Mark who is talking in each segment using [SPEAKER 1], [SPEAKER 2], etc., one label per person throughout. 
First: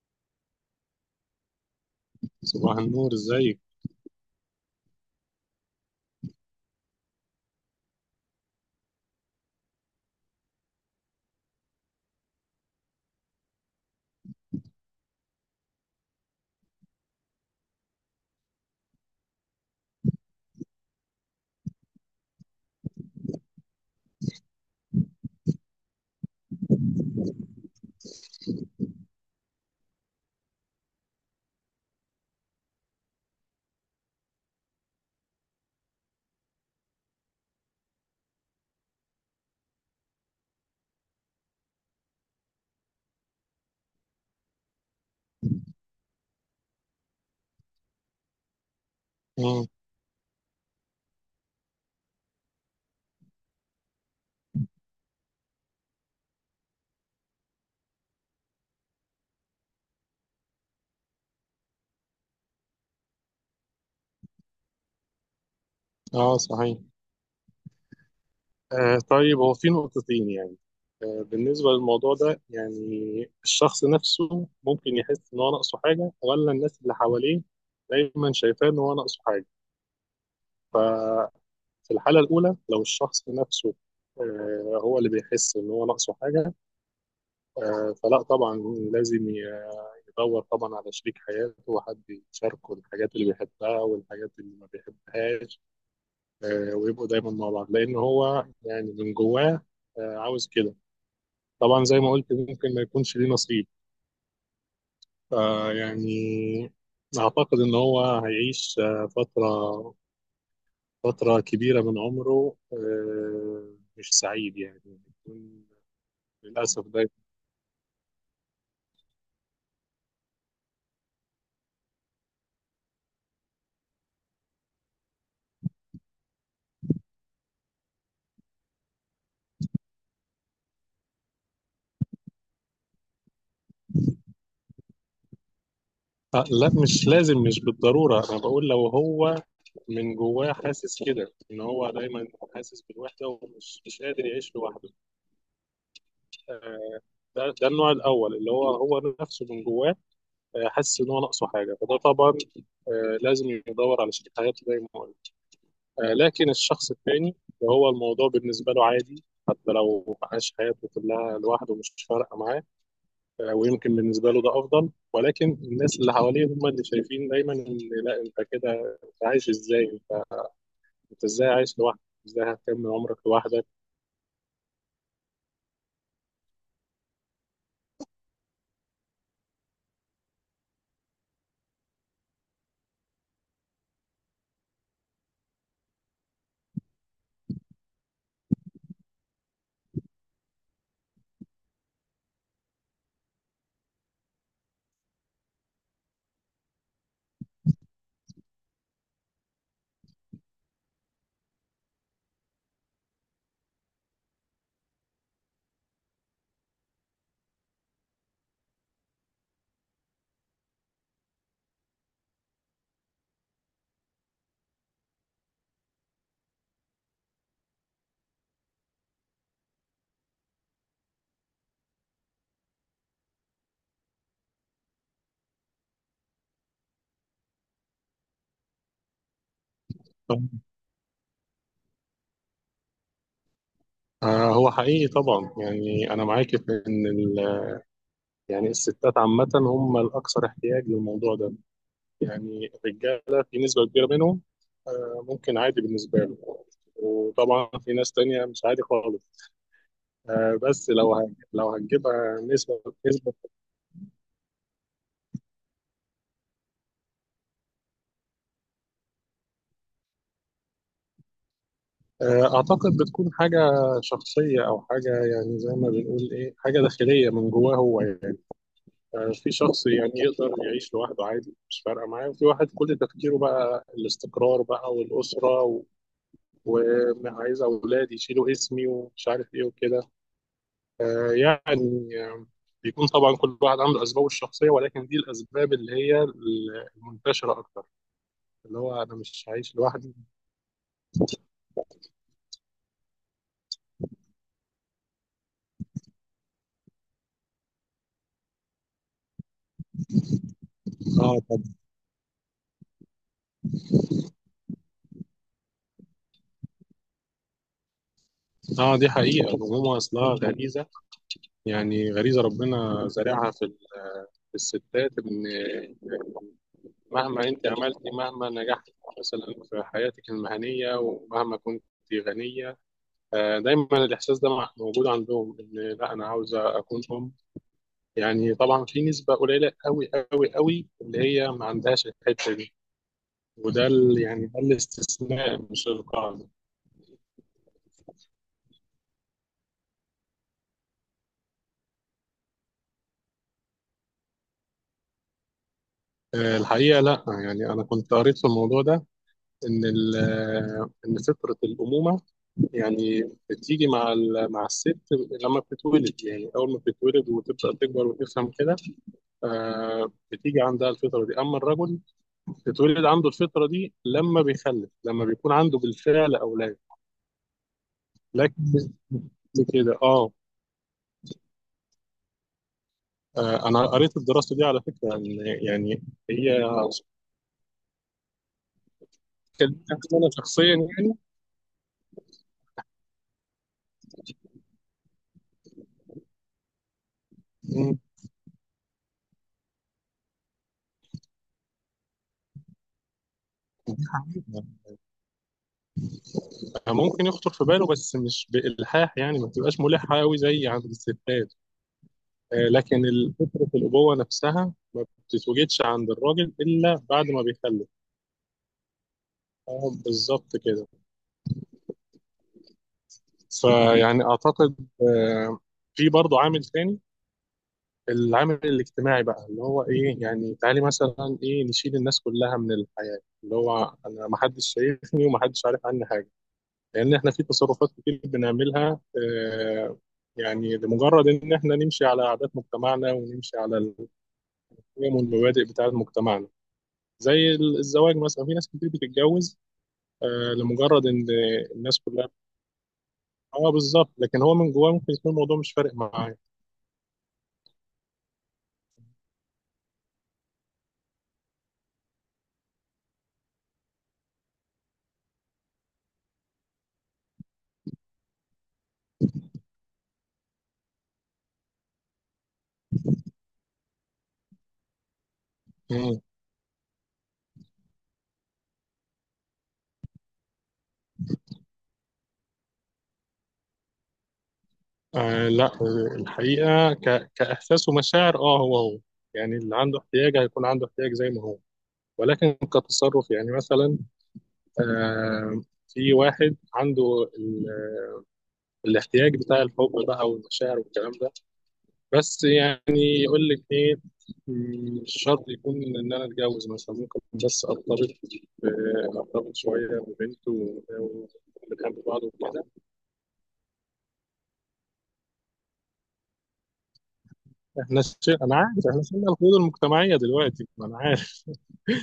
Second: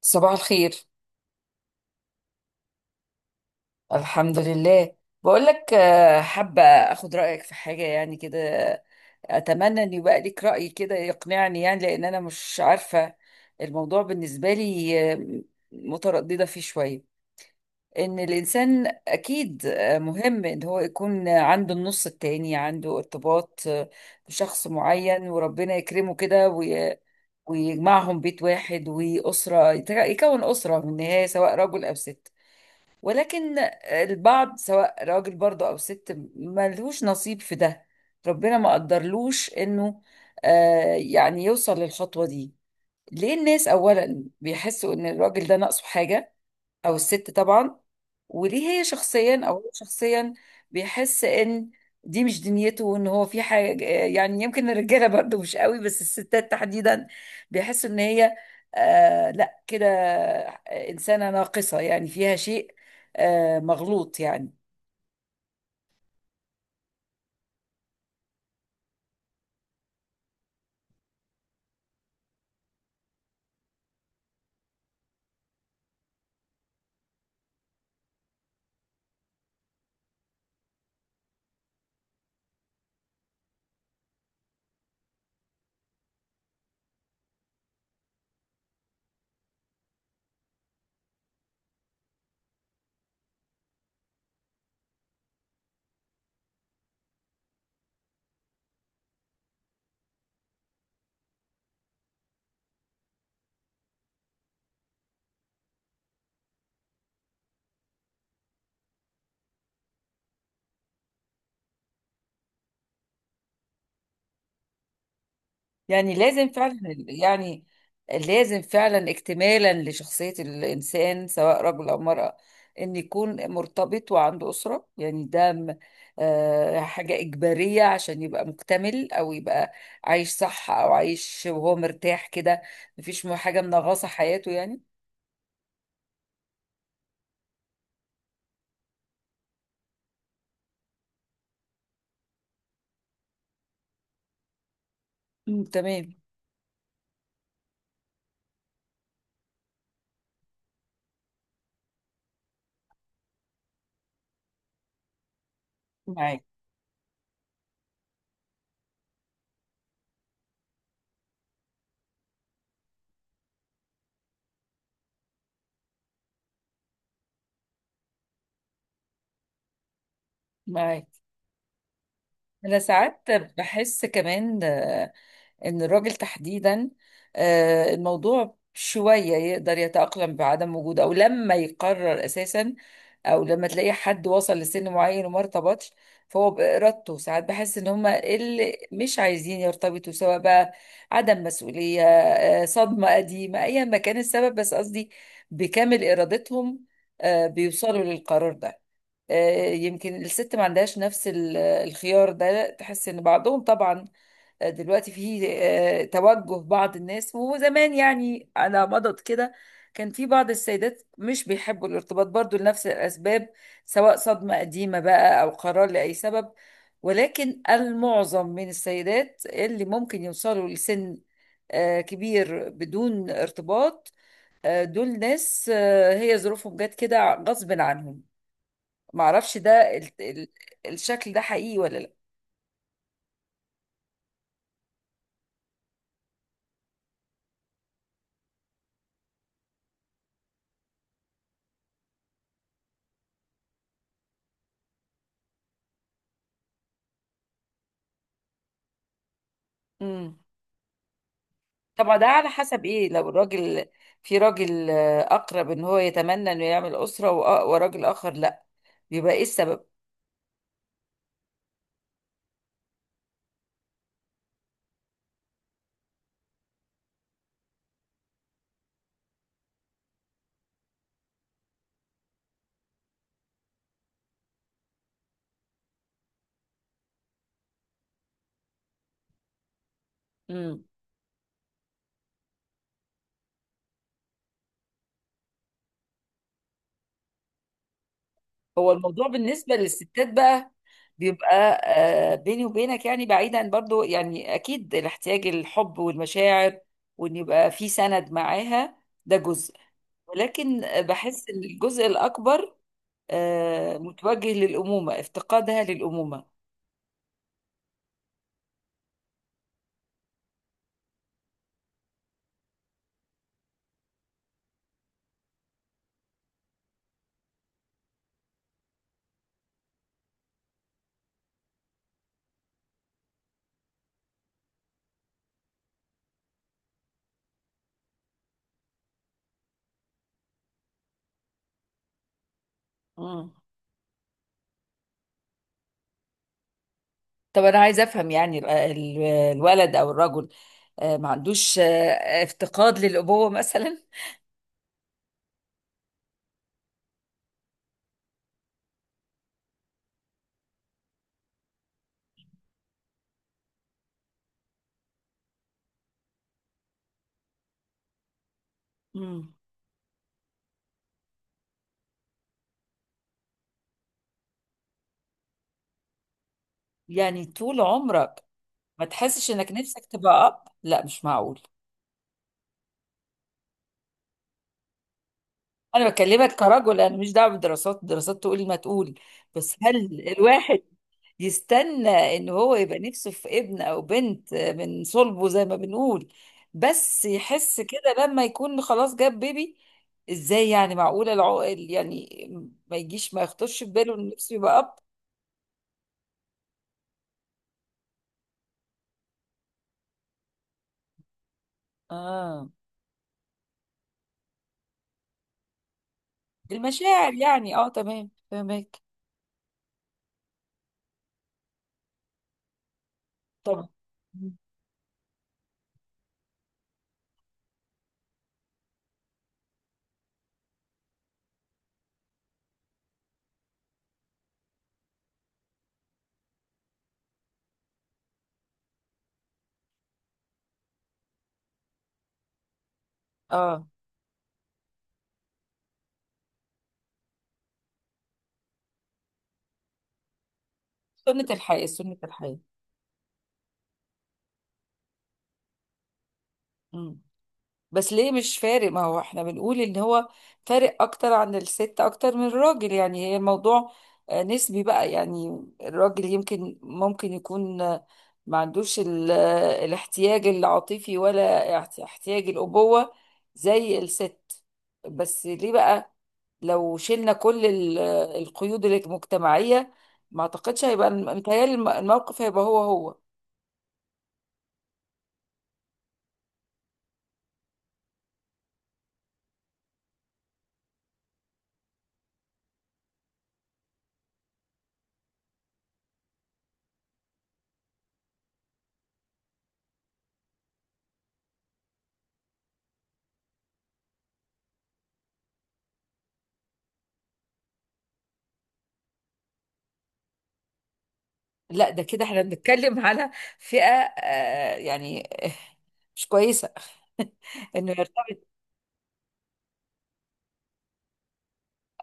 [SPEAKER 1] صباح الخير.
[SPEAKER 2] صباح النور، ازيك؟
[SPEAKER 1] الحمد لله. بقول لك حابة اخد رأيك في حاجة يعني كده. اتمنى ان يبقى ليك رأي كده يقنعني، يعني لان انا مش عارفة. الموضوع بالنسبة لي مترددة فيه شوية. ان الانسان اكيد مهم ان هو يكون عنده النص التاني، عنده ارتباط بشخص معين، وربنا يكرمه كده ويجمعهم بيت واحد وأسرة، يكون أسرة من النهاية، سواء رجل أو ست. ولكن البعض، سواء راجل برضه او ست، ملهوش نصيب في ده. ربنا ما قدرلوش انه آه يعني يوصل للخطوة دي. ليه الناس اولا بيحسوا ان الراجل ده ناقصه حاجة، او الست طبعا؟ وليه هي شخصيا، او
[SPEAKER 2] مم.
[SPEAKER 1] هو شخصيا، بيحس ان دي مش دنيته، وان هو في حاجه؟ يعني يمكن الرجاله برضه مش قوي، بس الستات تحديدا بيحسوا ان هي آه لا كده، انسانه ناقصه، يعني فيها شيء آه مغلوط يعني.
[SPEAKER 2] اه، صحيح. طيب، هو في نقطتين يعني. بالنسبة للموضوع ده، يعني الشخص نفسه ممكن يحس ان هو ناقصه حاجة، ولا الناس اللي حواليه دايما شايفاه ان هو ناقصه حاجة؟ ففي الحالة الأولى، لو الشخص نفسه هو اللي بيحس ان هو ناقصه حاجة، فلا طبعا، لازم يدور طبعا على شريك حياته، وحد يشاركه الحاجات اللي بيحبها والحاجات اللي ما بيحبهاش. ويبقوا دايما مع بعض، لان هو يعني من جواه عاوز كده. طبعا زي ما قلت، ممكن ما يكونش ليه نصيب، فيعني اعتقد ان هو هيعيش فتره، فتره كبيره من عمره مش سعيد، يعني يكون
[SPEAKER 1] يعني لازم فعلا
[SPEAKER 2] للاسف ده.
[SPEAKER 1] يعني لازم فعلا اكتمالا لشخصية الإنسان، سواء رجل أو امرأة، إن يكون مرتبط وعنده أسرة. يعني ده حاجة إجبارية عشان يبقى مكتمل، أو يبقى عايش صح، أو عايش وهو مرتاح كده، مفيش حاجة منغصة حياته يعني.
[SPEAKER 2] لا، مش لازم، مش بالضروره. انا بقول لو هو من جواه حاسس كده ان هو دايما حاسس بالوحده ومش مش قادر يعيش لوحده،
[SPEAKER 1] أمم، تمام.
[SPEAKER 2] ده النوع الاول، اللي هو هو نفسه من جواه حاسس ان هو ناقصه حاجه، فده طبعا لازم يدور على شريك حياته زي ما قلت.
[SPEAKER 1] معاك.
[SPEAKER 2] لكن الشخص الثاني، اللي هو الموضوع بالنسبه له عادي، حتى لو عاش حياته كلها لوحده مش فارقه معاه. ويمكن بالنسبه له ده افضل، ولكن الناس اللي حواليه هم اللي شايفين دايما ان لا، انت كده انت عايش ازاي،
[SPEAKER 1] معاك.
[SPEAKER 2] انت ازاي عايش لوحدك، ازاي
[SPEAKER 1] أنا
[SPEAKER 2] هتكمل عمرك
[SPEAKER 1] ساعات
[SPEAKER 2] لوحدك.
[SPEAKER 1] بحس كمان ان الراجل تحديدا الموضوع شوية يقدر يتأقلم بعدم وجوده، او لما يقرر اساسا، او لما تلاقي حد وصل لسن معين وما ارتبطش. فهو بإرادته، ساعات بحس ان هما اللي مش عايزين يرتبطوا، سواء بقى عدم مسؤولية، صدمة قديمة، ايا ما كان السبب، بس قصدي بكامل إرادتهم بيوصلوا للقرار ده. يمكن الست ما عندهاش نفس الخيار ده، تحس ان بعضهم طبعا دلوقتي في توجه بعض الناس. وزمان يعني على مضض كده كان في بعض السيدات مش بيحبوا الارتباط برضو لنفس الأسباب، سواء صدمة قديمة بقى أو قرار لأي سبب. ولكن المعظم من السيدات اللي ممكن يوصلوا لسن كبير بدون ارتباط، دول ناس هي ظروفهم جت كده غصب عنهم. معرفش ده ال- ال- الشكل ده حقيقي ولا لا؟
[SPEAKER 2] هو حقيقي طبعا. يعني انا معاك في ان يعني الستات عامه هم الاكثر احتياج للموضوع ده. يعني الرجالة في نسبة كبيرة منهم ممكن عادي بالنسبة له، وطبعا في ناس تانية مش عادي خالص.
[SPEAKER 1] مم.
[SPEAKER 2] بس لو لو
[SPEAKER 1] طبعا ده
[SPEAKER 2] هنجيبها
[SPEAKER 1] على
[SPEAKER 2] نسبة
[SPEAKER 1] حسب ايه. لو
[SPEAKER 2] نسبة،
[SPEAKER 1] الراجل، في راجل اقرب ان هو يتمنى انه يعمل اسره، وراجل اخر لا، بيبقى ايه السبب؟
[SPEAKER 2] أعتقد بتكون حاجة شخصية، أو حاجة يعني زي ما بنقول إيه، حاجة داخلية من جواه هو. يعني في شخص يعني يقدر يعيش لوحده عادي، مش فارقة معاه، وفي واحد كل تفكيره بقى الاستقرار بقى والأسرة وعايز أولاد يشيلوا اسمي ومش عارف إيه وكده.
[SPEAKER 1] امم.
[SPEAKER 2] يعني بيكون طبعا كل واحد عنده اسبابه الشخصيه، ولكن دي الاسباب اللي هي المنتشره اكتر، اللي
[SPEAKER 1] هو
[SPEAKER 2] هو انا
[SPEAKER 1] الموضوع
[SPEAKER 2] مش
[SPEAKER 1] بالنسبه
[SPEAKER 2] عايش لوحدي.
[SPEAKER 1] للستات بقى بيبقى بيني وبينك يعني، بعيدا برضو، يعني اكيد الاحتياج، الحب والمشاعر، وان يبقى في سند معاها، ده جزء. ولكن
[SPEAKER 2] اه.
[SPEAKER 1] بحس
[SPEAKER 2] طب
[SPEAKER 1] ان الجزء الاكبر متوجه للامومه، افتقادها للامومه.
[SPEAKER 2] اه، دي حقيقه. الامومه اصلها غريزه، يعني غريزه ربنا زارعها في في الستات. ان مهما انت عملتي، مهما نجحتي مثلا في حياتك المهنيه، ومهما كنت غنيه، دايما الاحساس ده موجود عندهم، ان لا، انا عاوزه اكون ام. يعني طبعا في نسبة قليلة قوي قوي قوي اللي هي ما عندهاش الحتة دي،
[SPEAKER 1] مم.
[SPEAKER 2] وده يعني ده الاستثناء مش القاعدة.
[SPEAKER 1] طب انا عايزه افهم، يعني الولد او الرجل ما عندوش افتقاد للابوه مثلا؟
[SPEAKER 2] الحقيقة لا. يعني أنا كنت قريت في الموضوع ده إن إن فطرة الأمومة يعني بتيجي مع مع الست لما بتتولد، يعني أول ما بتتولد وتبدأ تكبر وتفهم كده،
[SPEAKER 1] مم.
[SPEAKER 2] بتيجي عندها الفطرة دي. أما الرجل، بتتولد عنده الفطرة دي لما بيخلف، لما بيكون عنده بالفعل أولاد.
[SPEAKER 1] يعني طول عمرك
[SPEAKER 2] لكن
[SPEAKER 1] ما تحسش انك
[SPEAKER 2] كده
[SPEAKER 1] نفسك
[SPEAKER 2] اه.
[SPEAKER 1] تبقى اب؟ لا مش معقول.
[SPEAKER 2] انا قريت الدراسه دي على فكره، ان يعني
[SPEAKER 1] انا بكلمك
[SPEAKER 2] هي
[SPEAKER 1] كرجل، انا مش دعوه بالدراسات، الدراسات تقول ما تقول، بس
[SPEAKER 2] كلمة،
[SPEAKER 1] هل
[SPEAKER 2] انا شخصيا
[SPEAKER 1] الواحد
[SPEAKER 2] يعني
[SPEAKER 1] يستنى ان هو يبقى نفسه في ابن او بنت من صلبه زي ما بنقول، بس يحس كده لما يكون خلاص جاب بيبي؟ ازاي يعني؟ معقولة العقل يعني ما يجيش، ما يخطرش في باله ان نفسه يبقى اب؟
[SPEAKER 2] ممكن يخطر في باله، بس مش بالحاح، يعني ما بتبقاش ملحه قوي زي عند الستات.
[SPEAKER 1] اه.
[SPEAKER 2] لكن فكره الابوه نفسها ما بتتوجدش عند الراجل الا بعد
[SPEAKER 1] المشاعر
[SPEAKER 2] ما
[SPEAKER 1] يعني، اه،
[SPEAKER 2] بيخلف.
[SPEAKER 1] تمام، فهمك.
[SPEAKER 2] بالظبط كده.
[SPEAKER 1] طب.
[SPEAKER 2] فيعني اعتقد آه، في برضه عامل تاني، العامل الاجتماعي بقى، اللي هو ايه يعني؟ تعالي مثلا ايه، نشيل الناس كلها من الحياة، اللي هو انا ما حدش شايفني وما حدش عارف عني حاجة، لان احنا في تصرفات كتير بنعملها آه يعني لمجرد ان احنا نمشي على عادات مجتمعنا ونمشي على
[SPEAKER 1] اه
[SPEAKER 2] القيم والمبادئ بتاعت مجتمعنا. زي الزواج مثلا، في ناس كتير بتتجوز لمجرد ان
[SPEAKER 1] سنة الحياة،
[SPEAKER 2] الناس
[SPEAKER 1] سنة
[SPEAKER 2] كلها.
[SPEAKER 1] الحياة.
[SPEAKER 2] اه بالظبط، لكن هو من جواه ممكن يكون الموضوع مش فارق معاه.
[SPEAKER 1] بس ليه مش فارق؟ ما هو احنا بنقول ان هو فارق اكتر عن الست، اكتر من الراجل، يعني هي الموضوع نسبي بقى، يعني الراجل يمكن ممكن يكون ما عندوش الاحتياج العاطفي، ولا احتياج الأبوة زي الست. بس ليه بقى؟ لو شلنا كل القيود المجتمعية، ما اعتقدش هيبقى، متهيألي الموقف هيبقى هو هو.
[SPEAKER 2] لا، الحقيقة كإحساس ومشاعر، اه، هو هو. يعني اللي عنده احتياج هيكون عنده احتياج زي ما هو، ولكن كتصرف يعني مثلا، آه في واحد عنده الاحتياج بتاع الحب بقى والمشاعر والكلام ده، بس يعني يقول لك ايه، مش شرط يكون ان انا اتجوز مثلا، ممكن بس ارتبط، ارتبط شويه ببنت
[SPEAKER 1] لا ده
[SPEAKER 2] ونحب بعض
[SPEAKER 1] كده احنا
[SPEAKER 2] وكده.
[SPEAKER 1] بنتكلم على فئة آه يعني مش كويسة انه
[SPEAKER 2] احنا ش...
[SPEAKER 1] يرتبط.
[SPEAKER 2] انا عارف، احنا شلنا القيود المجتمعيه دلوقتي، ما انا عارف.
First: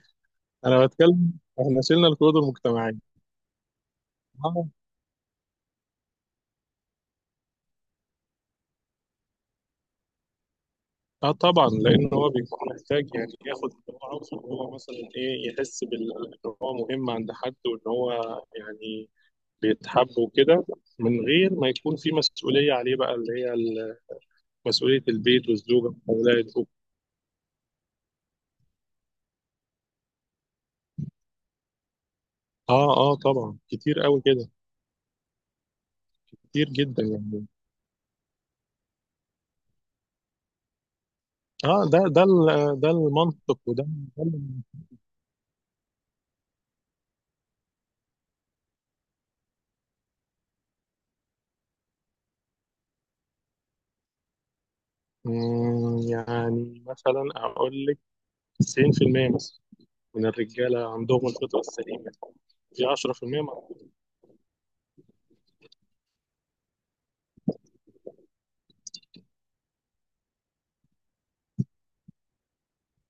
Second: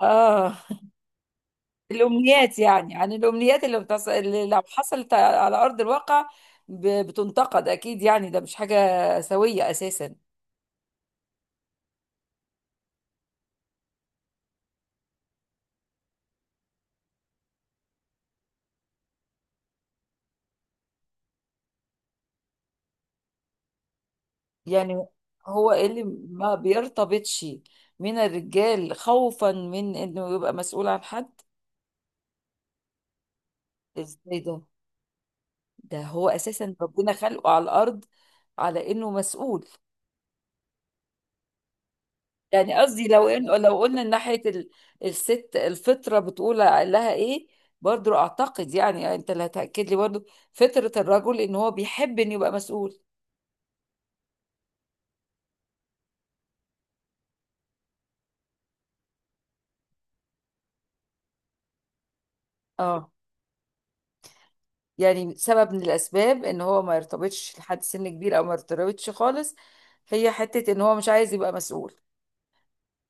[SPEAKER 1] اه.
[SPEAKER 2] انا بتكلم، احنا شلنا القيود
[SPEAKER 1] الامنيات، يعني
[SPEAKER 2] المجتمعيه.
[SPEAKER 1] عن الامنيات اللي, بتص... اللي لو
[SPEAKER 2] اه.
[SPEAKER 1] حصلت على ارض الواقع ب... بتنتقد اكيد، يعني ده مش حاجة سوية اساسا
[SPEAKER 2] طبعا لان هو بيكون محتاج، يعني ياخد اللي هو عاوزه، إن هو مثلا ايه، يحس بال ان هو مهم عند حد، وان هو يعني بيتحب وكده، من غير ما يكون في مسؤوليه عليه بقى، اللي هي مسؤوليه
[SPEAKER 1] يعني.
[SPEAKER 2] البيت
[SPEAKER 1] هو إيه
[SPEAKER 2] والزوجه
[SPEAKER 1] اللي
[SPEAKER 2] والاولاد.
[SPEAKER 1] ما بيرتبطش من الرجال خوفا من انه يبقى مسؤول عن حد؟
[SPEAKER 2] اه طبعا، كتير قوي
[SPEAKER 1] ازاي
[SPEAKER 2] كده،
[SPEAKER 1] ده؟ ده هو
[SPEAKER 2] كتير
[SPEAKER 1] اساسا
[SPEAKER 2] جدا
[SPEAKER 1] ربنا
[SPEAKER 2] يعني.
[SPEAKER 1] خلقه على الارض على انه مسؤول.
[SPEAKER 2] اه ده
[SPEAKER 1] يعني
[SPEAKER 2] ده
[SPEAKER 1] قصدي لو
[SPEAKER 2] المنطق،
[SPEAKER 1] إن لو
[SPEAKER 2] وده
[SPEAKER 1] قلنا من
[SPEAKER 2] ده
[SPEAKER 1] ناحية الست، الفطرة بتقول لها ايه؟ برضو اعتقد يعني، يعني انت اللي هتأكد لي، برضو فطرة الرجل ان هو بيحب ان يبقى مسؤول.
[SPEAKER 2] يعني مثلا اقول لك 90% مثلا من الرجالة عندهم الفطرة السليمة، في
[SPEAKER 1] اه.
[SPEAKER 2] 10% ما.
[SPEAKER 1] يعني سبب من الاسباب ان هو ما يرتبطش لحد سن كبير، او ما يرتبطش خالص، هي حتة ان هو مش عايز يبقى مسؤول.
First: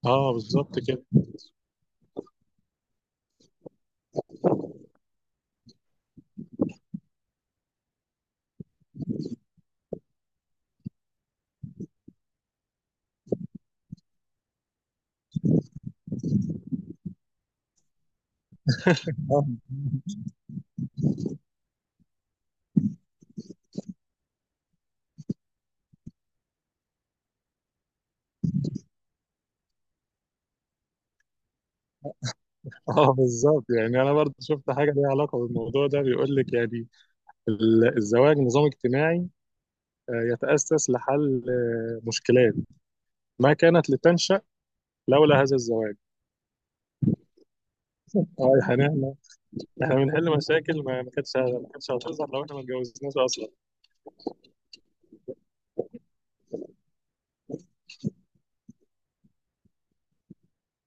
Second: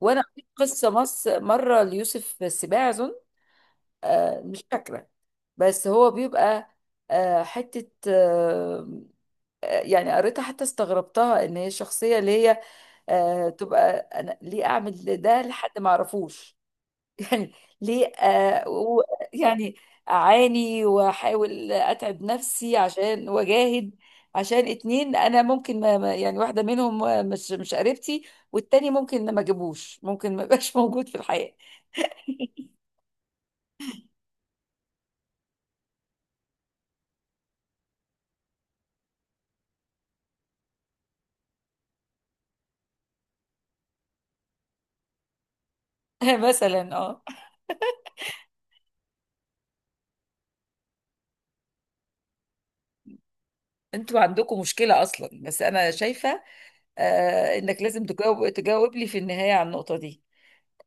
[SPEAKER 1] وانا
[SPEAKER 2] اه
[SPEAKER 1] قريت
[SPEAKER 2] بالظبط
[SPEAKER 1] قصة
[SPEAKER 2] كده.
[SPEAKER 1] مص مرة ليوسف السباع اظن، آه مش فاكرة، بس هو بيبقى آه حتة آه يعني، قريتها حتى استغربتها. ان هي الشخصية اللي هي تبقى، انا ليه اعمل ده لحد ما اعرفوش يعني؟ ليه
[SPEAKER 2] اه
[SPEAKER 1] يعني اعاني واحاول اتعب نفسي عشان، واجاهد عشان اتنين، انا ممكن يعني واحده منهم مش، مش قريبتي، والتاني ممكن ما اجيبوش، ممكن ما يبقاش موجود في الحياه.
[SPEAKER 2] بالظبط. يعني انا برضه شفت حاجة ليها علاقة بالموضوع ده، بيقول لك يعني الزواج نظام اجتماعي يتأسس لحل مشكلات ما كانت لتنشأ لولا هذا الزواج.
[SPEAKER 1] مثلا اه.
[SPEAKER 2] اه يا حنان، احنا بنحل مشاكل ما كانتش هتظهر لو احنا ما اتجوزناش اصلا.
[SPEAKER 1] انتوا عندكم مشكله اصلا، بس انا شايفه انك لازم تجاوب، تجاوب لي في النهايه على النقطه دي.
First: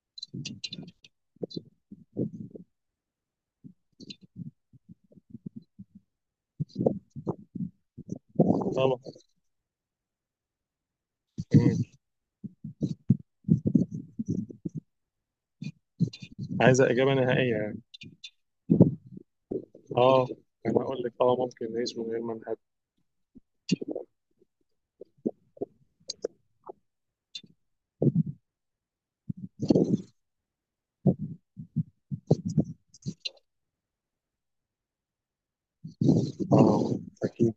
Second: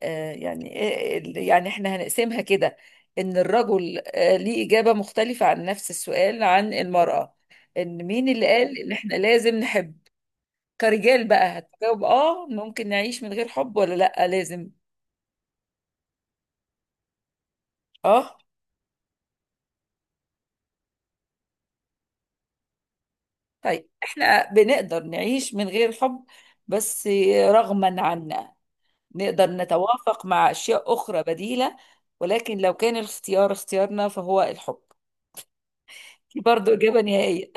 [SPEAKER 1] يعني يعني احنا هنقسمها كده، ان الرجل ليه إجابة مختلفة عن نفس السؤال عن المرأة. ان مين اللي قال ان
[SPEAKER 2] طبعا.
[SPEAKER 1] احنا لازم نحب؟ كرجال بقى،
[SPEAKER 2] مم.
[SPEAKER 1] هتجاوب اه ممكن نعيش من غير حب، ولا لا لازم؟
[SPEAKER 2] عايزة إجابة نهائية يعني؟
[SPEAKER 1] اه.
[SPEAKER 2] اه. انا اقول لك اه، ممكن نعيش من غير ما نحب.
[SPEAKER 1] طيب احنا بنقدر نعيش من غير حب، بس رغما عنا، نقدر نتوافق مع اشياء اخرى بديلة، ولكن لو كان الاختيار اختيارنا فهو الحب. دي برضو
[SPEAKER 2] اه،
[SPEAKER 1] إجابة نهائية.
[SPEAKER 2] اكيد.